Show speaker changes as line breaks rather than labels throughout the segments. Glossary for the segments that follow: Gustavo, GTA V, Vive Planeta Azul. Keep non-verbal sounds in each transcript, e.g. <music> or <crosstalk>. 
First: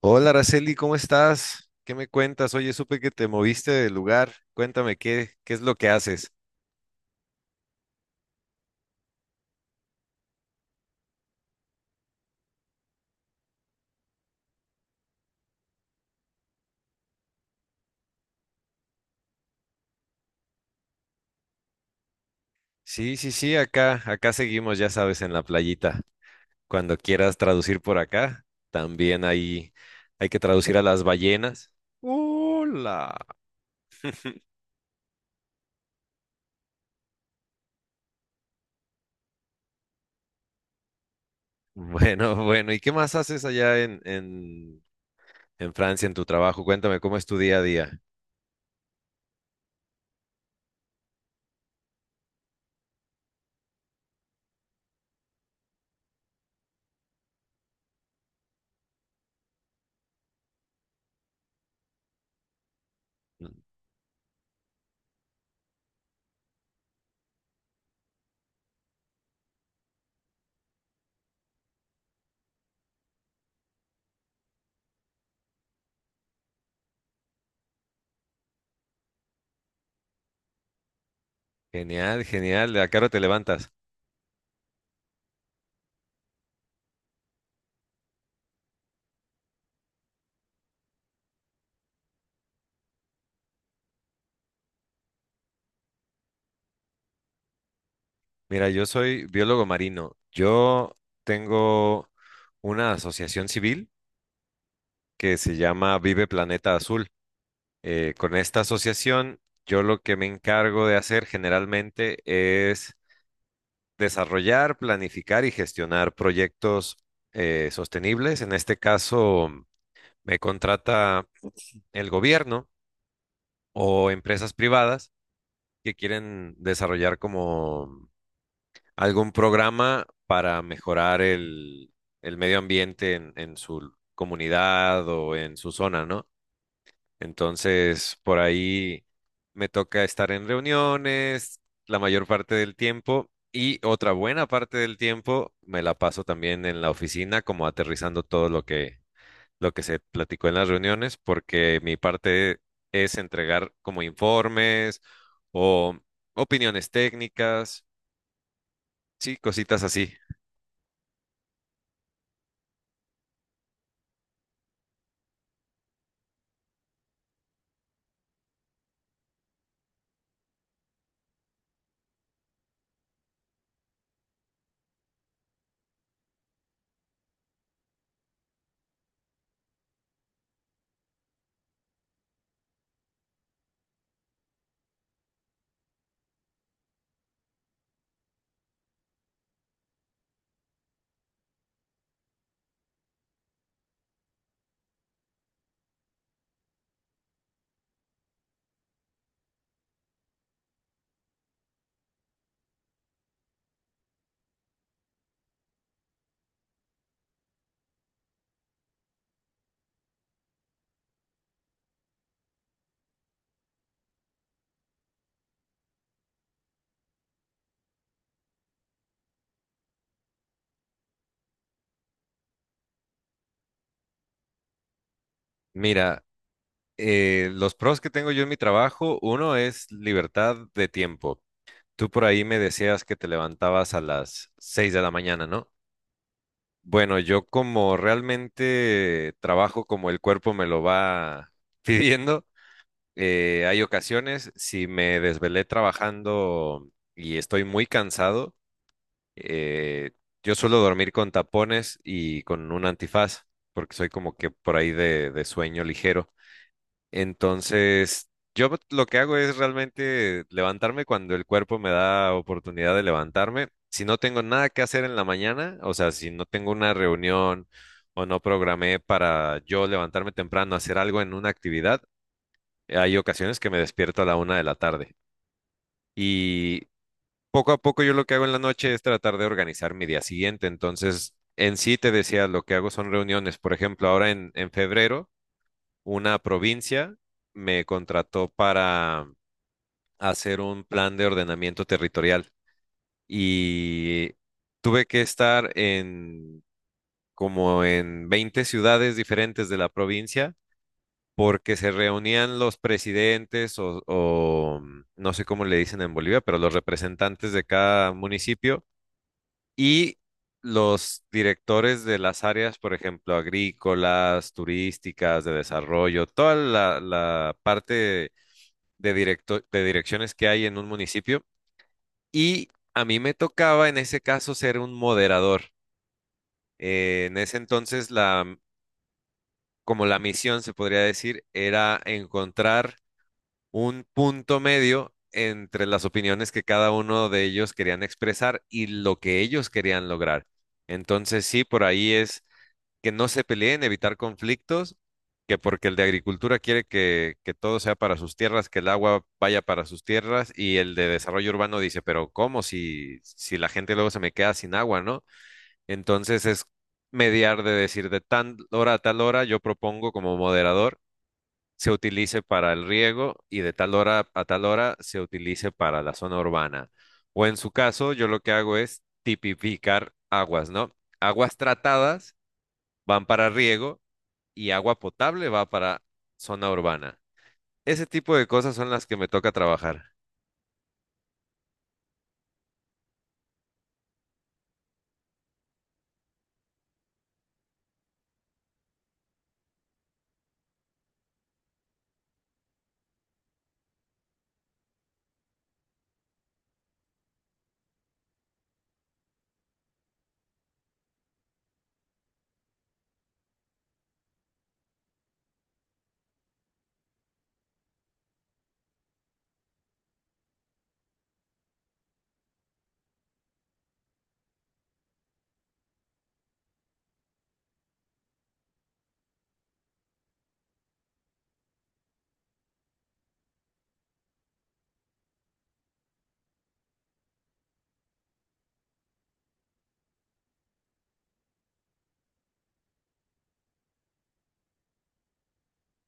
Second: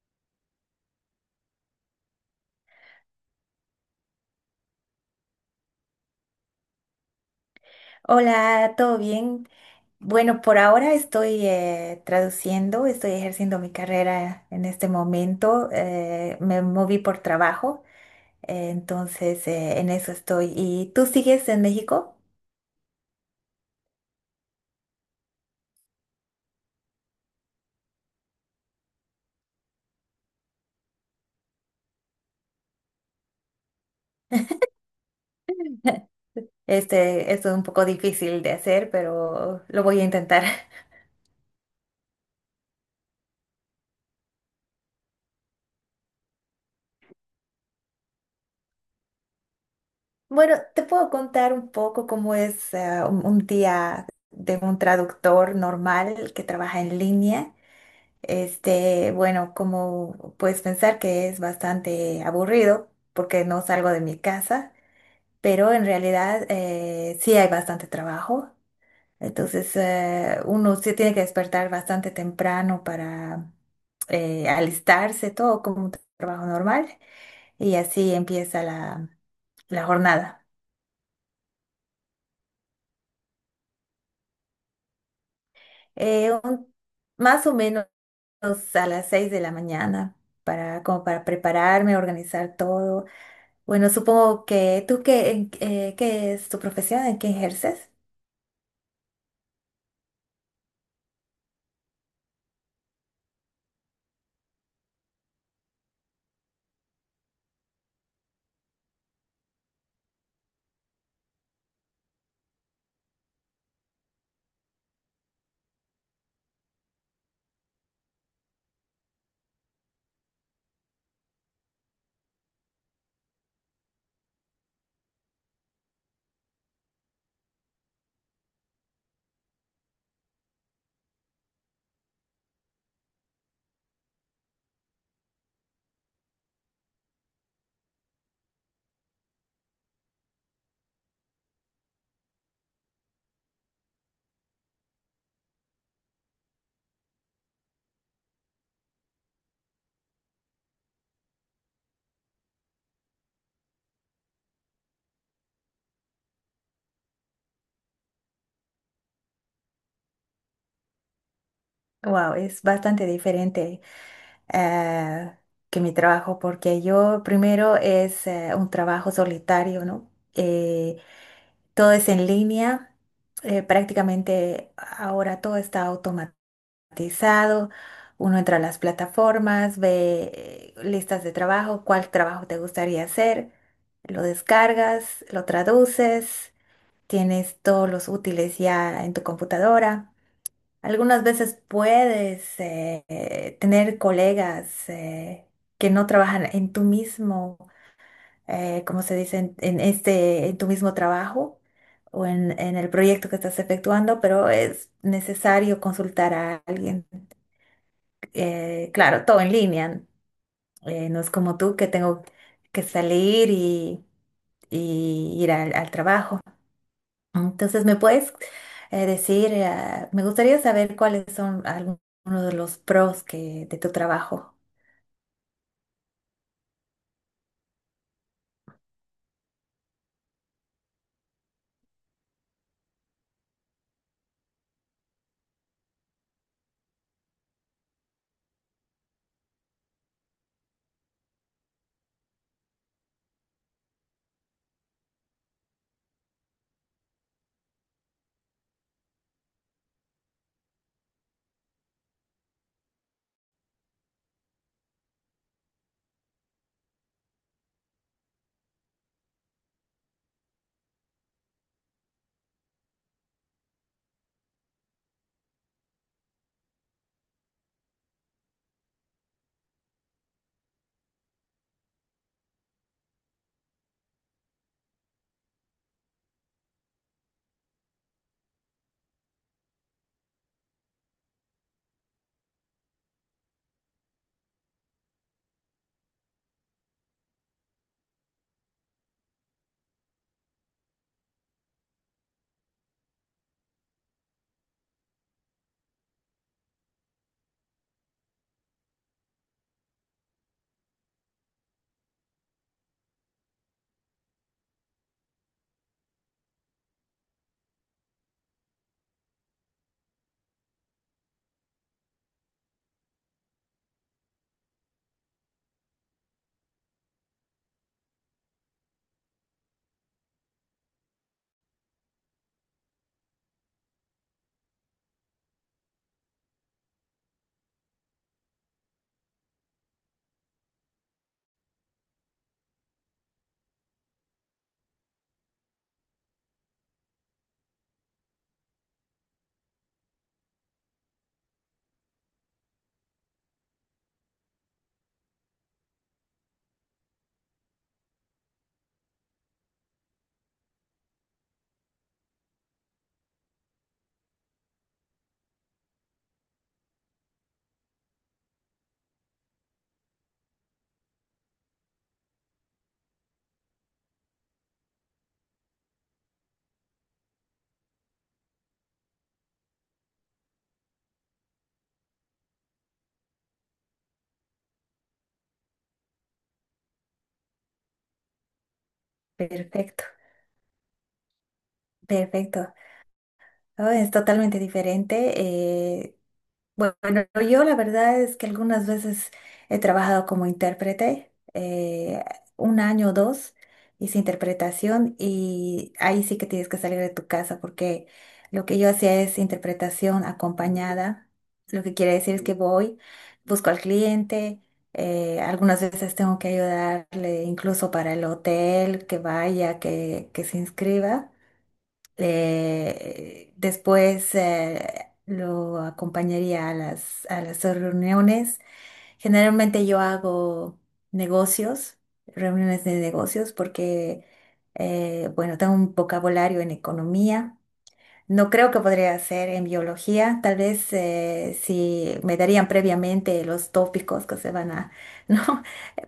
Hola, Araceli, ¿cómo estás? ¿Qué me cuentas? Oye, supe que te moviste de lugar. Cuéntame, ¿qué es lo que haces?
Hola, ¿todo bien? Bueno, por ahora estoy traduciendo, estoy ejerciendo mi carrera en este momento. Me moví por trabajo, en eso estoy. ¿Y tú sigues en México?
Sí, sí, sí, acá seguimos, ya sabes, en la playita. Cuando quieras traducir por acá, también ahí hay que traducir a las ballenas. Hola. <laughs>
<laughs> Esto es un poco difícil de hacer, pero lo voy a intentar. <laughs>
Bueno, bueno, ¿y qué más haces allá en Francia, en tu trabajo? Cuéntame, ¿cómo es tu día a día?
Bueno, te puedo contar un poco cómo es un día de un traductor normal que trabaja en línea. Bueno, como puedes pensar que es bastante aburrido porque no salgo de mi casa, pero en realidad sí hay bastante trabajo. Entonces, uno sí tiene que despertar bastante temprano para alistarse todo como un trabajo normal y así empieza la jornada.
Genial, genial. ¿A qué hora te levantas?
Eh, un- Más o menos a las 6 de la mañana para, como para prepararme, organizar todo. Bueno, supongo que tú ¿qué es tu profesión? ¿En qué ejerces?
Mira, yo soy biólogo marino. Yo tengo una asociación civil que se llama Vive Planeta Azul. Con esta asociación, yo lo que me encargo de hacer generalmente es desarrollar, planificar y gestionar proyectos sostenibles. En este caso, me contrata el gobierno o empresas privadas que quieren desarrollar como algún programa para mejorar el medio ambiente en su comunidad o en su zona, ¿no? Entonces, por ahí me toca estar en reuniones la mayor parte del tiempo y otra buena parte del tiempo me la paso también en la oficina, como aterrizando todo lo que se platicó en las reuniones, porque mi parte es entregar como informes o opiniones técnicas, sí, cositas así.
Wow, es bastante diferente eh, que mi trabajo, porque yo primero es un trabajo solitario, ¿no? Todo es en línea, prácticamente ahora todo está automatizado. Uno entra a las plataformas, ve listas de trabajo, cuál trabajo te gustaría hacer, lo descargas, lo traduces. Tienes todos los útiles ya en tu computadora. Algunas veces puedes tener colegas que no trabajan en tu mismo, como se dice, en este, en tu mismo trabajo o en el proyecto que estás efectuando, pero es necesario consultar a alguien. Claro, todo en línea. No es como tú que tengo que salir y ir al trabajo. Entonces, ¿me puedes me gustaría saber cuáles son algunos de los pros de tu trabajo?
Mira, los pros que tengo yo en mi trabajo, uno es libertad de tiempo. Tú por ahí me decías que te levantabas a las 6 de la mañana, ¿no? Bueno, yo como realmente trabajo como el cuerpo me lo va <laughs> pidiendo, hay ocasiones, si me desvelé trabajando y estoy muy cansado, eh, yo suelo dormir con tapones y con un antifaz, porque soy como que por ahí de sueño ligero. Entonces, yo lo que hago es realmente levantarme cuando el cuerpo me da oportunidad de levantarme. Si no tengo nada que hacer en la mañana, o sea, si no tengo una reunión o no programé para yo levantarme temprano, hacer algo en una actividad, hay ocasiones que me despierto a la 1 de la tarde. Y poco a poco yo lo que hago en la noche es tratar de organizar mi día siguiente. Entonces, en sí te decía, lo que hago son reuniones. Por ejemplo, ahora en febrero una provincia me contrató para hacer un plan de ordenamiento territorial y tuve que estar en como en 20 ciudades diferentes de la provincia porque se reunían los presidentes o no sé cómo le dicen en Bolivia, pero los representantes de cada municipio y los directores de las áreas, por ejemplo, agrícolas, turísticas, de desarrollo, toda la parte de, de direcciones que hay en un municipio y a mí me tocaba en ese caso ser un moderador. En ese entonces la, como la misión se podría decir era encontrar un punto medio entre las opiniones que cada uno de ellos querían expresar y lo que ellos querían lograr. Entonces sí, por ahí es que no se peleen, evitar conflictos, que porque el de agricultura quiere que todo sea para sus tierras, que el agua vaya para sus tierras, y el de desarrollo urbano dice, pero ¿cómo si la gente luego se me queda sin agua, ¿no? Entonces es mediar de decir de tal hora a tal hora, yo propongo como moderador, se utilice para el riego y de tal hora a tal hora se utilice para la zona urbana. O en su caso, yo lo que hago es tipificar aguas, ¿no? Aguas tratadas van para riego y agua potable va para zona urbana. Ese tipo de cosas son las que me toca trabajar.
Perfecto, perfecto. Oh, es totalmente diferente. Bueno, yo la verdad es que algunas veces he trabajado como intérprete, un año o dos hice interpretación y ahí sí que tienes que salir de tu casa porque lo que yo hacía es interpretación acompañada. Lo que quiere decir es que voy, busco al cliente, algunas veces tengo que ayudarle incluso para el hotel, que vaya, que se inscriba. Después lo acompañaría a a las reuniones. Generalmente yo hago negocios, reuniones de negocios, porque, bueno, tengo un vocabulario en economía. No creo que podría ser en biología. Tal vez si me darían previamente los tópicos que se van a, <laughs> ¿no?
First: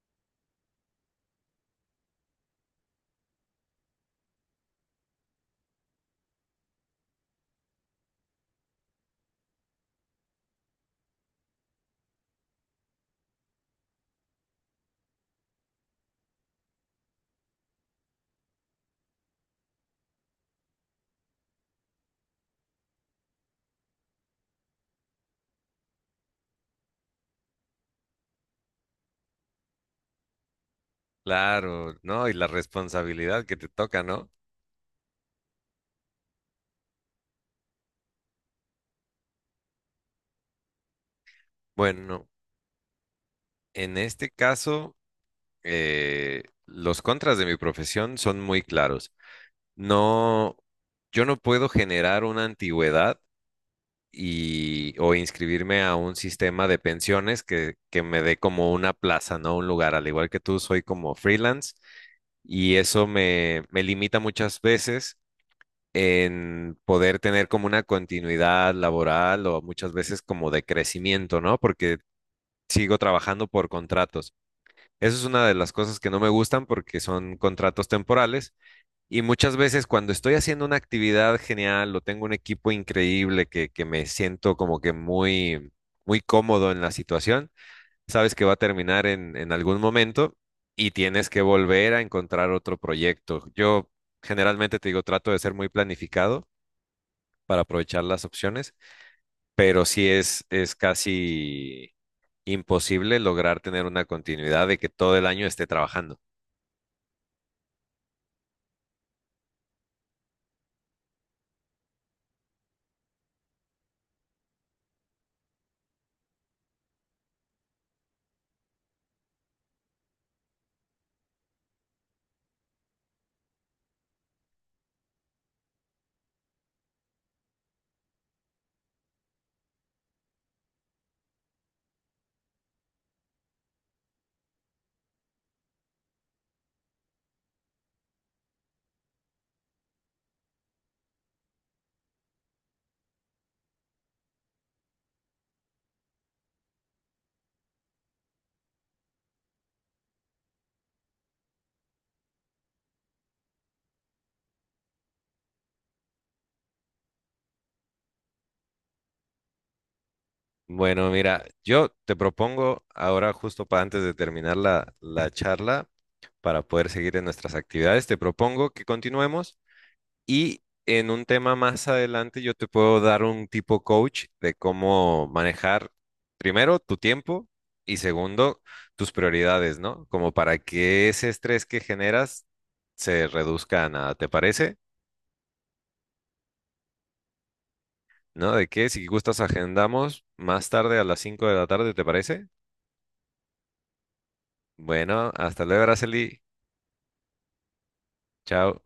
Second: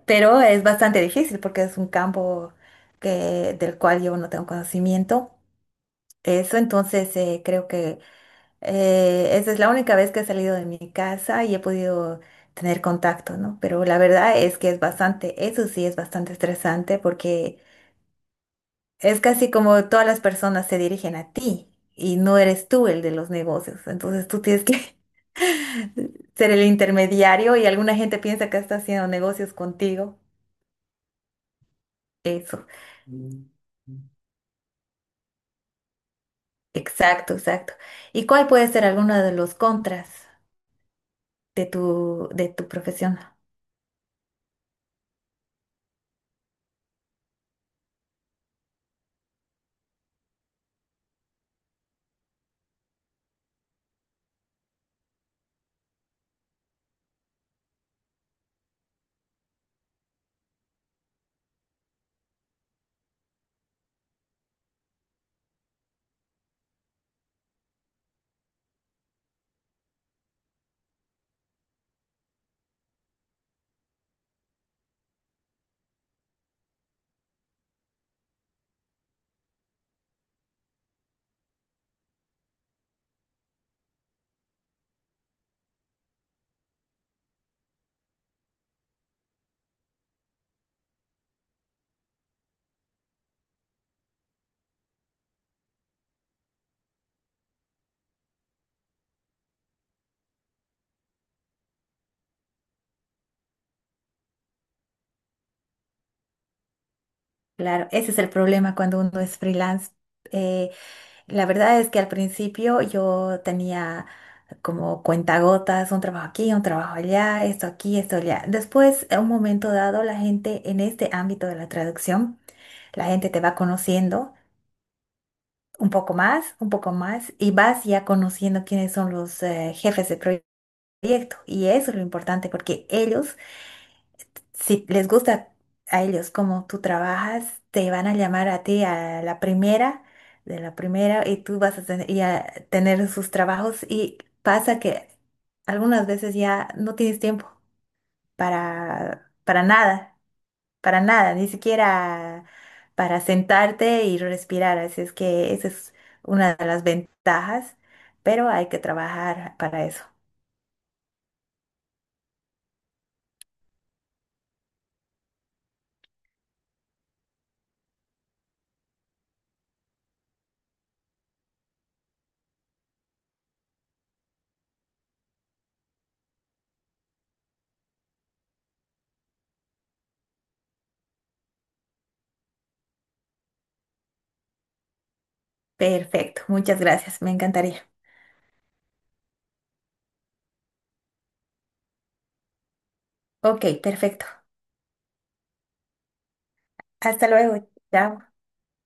Pero es bastante difícil porque es un campo que, del cual yo no tengo conocimiento. Eso, entonces creo que esa es la única vez que he salido de mi casa y he podido tener contacto, ¿no? Pero la verdad es que es bastante, eso sí es bastante estresante porque es casi como todas las personas se dirigen a ti y no eres tú el de los negocios. Entonces tú tienes que <laughs> ser el intermediario y alguna gente piensa que está haciendo negocios contigo.
Claro, ¿no? Y la
Eso,
responsabilidad que te toca, ¿no?
exacto, exacto. ¿Y cuál puede ser alguno de los contras de
Bueno,
de tu profesión?
en este caso, los contras de mi profesión son muy claros. No, yo no puedo generar una antigüedad y, o inscribirme a un sistema de pensiones que me dé como una plaza, ¿no? Un lugar. Al igual que tú, soy como freelance y eso me limita muchas veces en poder tener como una continuidad laboral o muchas veces como de crecimiento, ¿no? Porque sigo trabajando por contratos. Eso es una de las cosas que no me gustan porque son contratos temporales y muchas veces cuando estoy haciendo una actividad genial o tengo un equipo increíble que me siento como que muy cómodo en la situación, sabes que va a terminar en algún momento y tienes que volver a encontrar otro proyecto. Yo generalmente te digo, trato de ser muy planificado para aprovechar las opciones, pero sí es casi imposible lograr tener una continuidad de que todo el año esté trabajando.
Claro, ese es el problema cuando uno es freelance. Eh, la verdad es que al principio yo tenía como cuentagotas, un trabajo aquí, un trabajo allá, esto aquí, esto allá. Después, a un momento dado, la gente en este ámbito de la traducción, la gente te va conociendo un poco más, y vas ya conociendo quiénes son los jefes de proyecto. Y eso es lo importante porque ellos si les gusta a ellos como tú trabajas, te van a llamar a ti a la primera, de la primera, y tú vas a tener, y a tener sus trabajos. Y pasa que algunas veces ya no tienes tiempo para, para nada, para nada, ni siquiera para sentarte y respirar. Así es que esa es una de las ventajas, pero hay que trabajar para eso.
Bueno, mira, yo te propongo ahora, justo para antes de terminar la charla, para poder seguir en nuestras actividades, te propongo que continuemos. Y en un tema más adelante yo te puedo dar un tipo coach de cómo manejar primero tu tiempo y segundo tus prioridades, ¿no? Como para que ese estrés que generas se reduzca a nada, ¿te parece?
Perfecto, muchas gracias, me encantaría.
¿No? De que si gustas agendamos más tarde a las 5 de la tarde, ¿te parece?
Ok, perfecto.
Bueno, hasta luego, Araceli.
Hasta luego, chao.
Chao.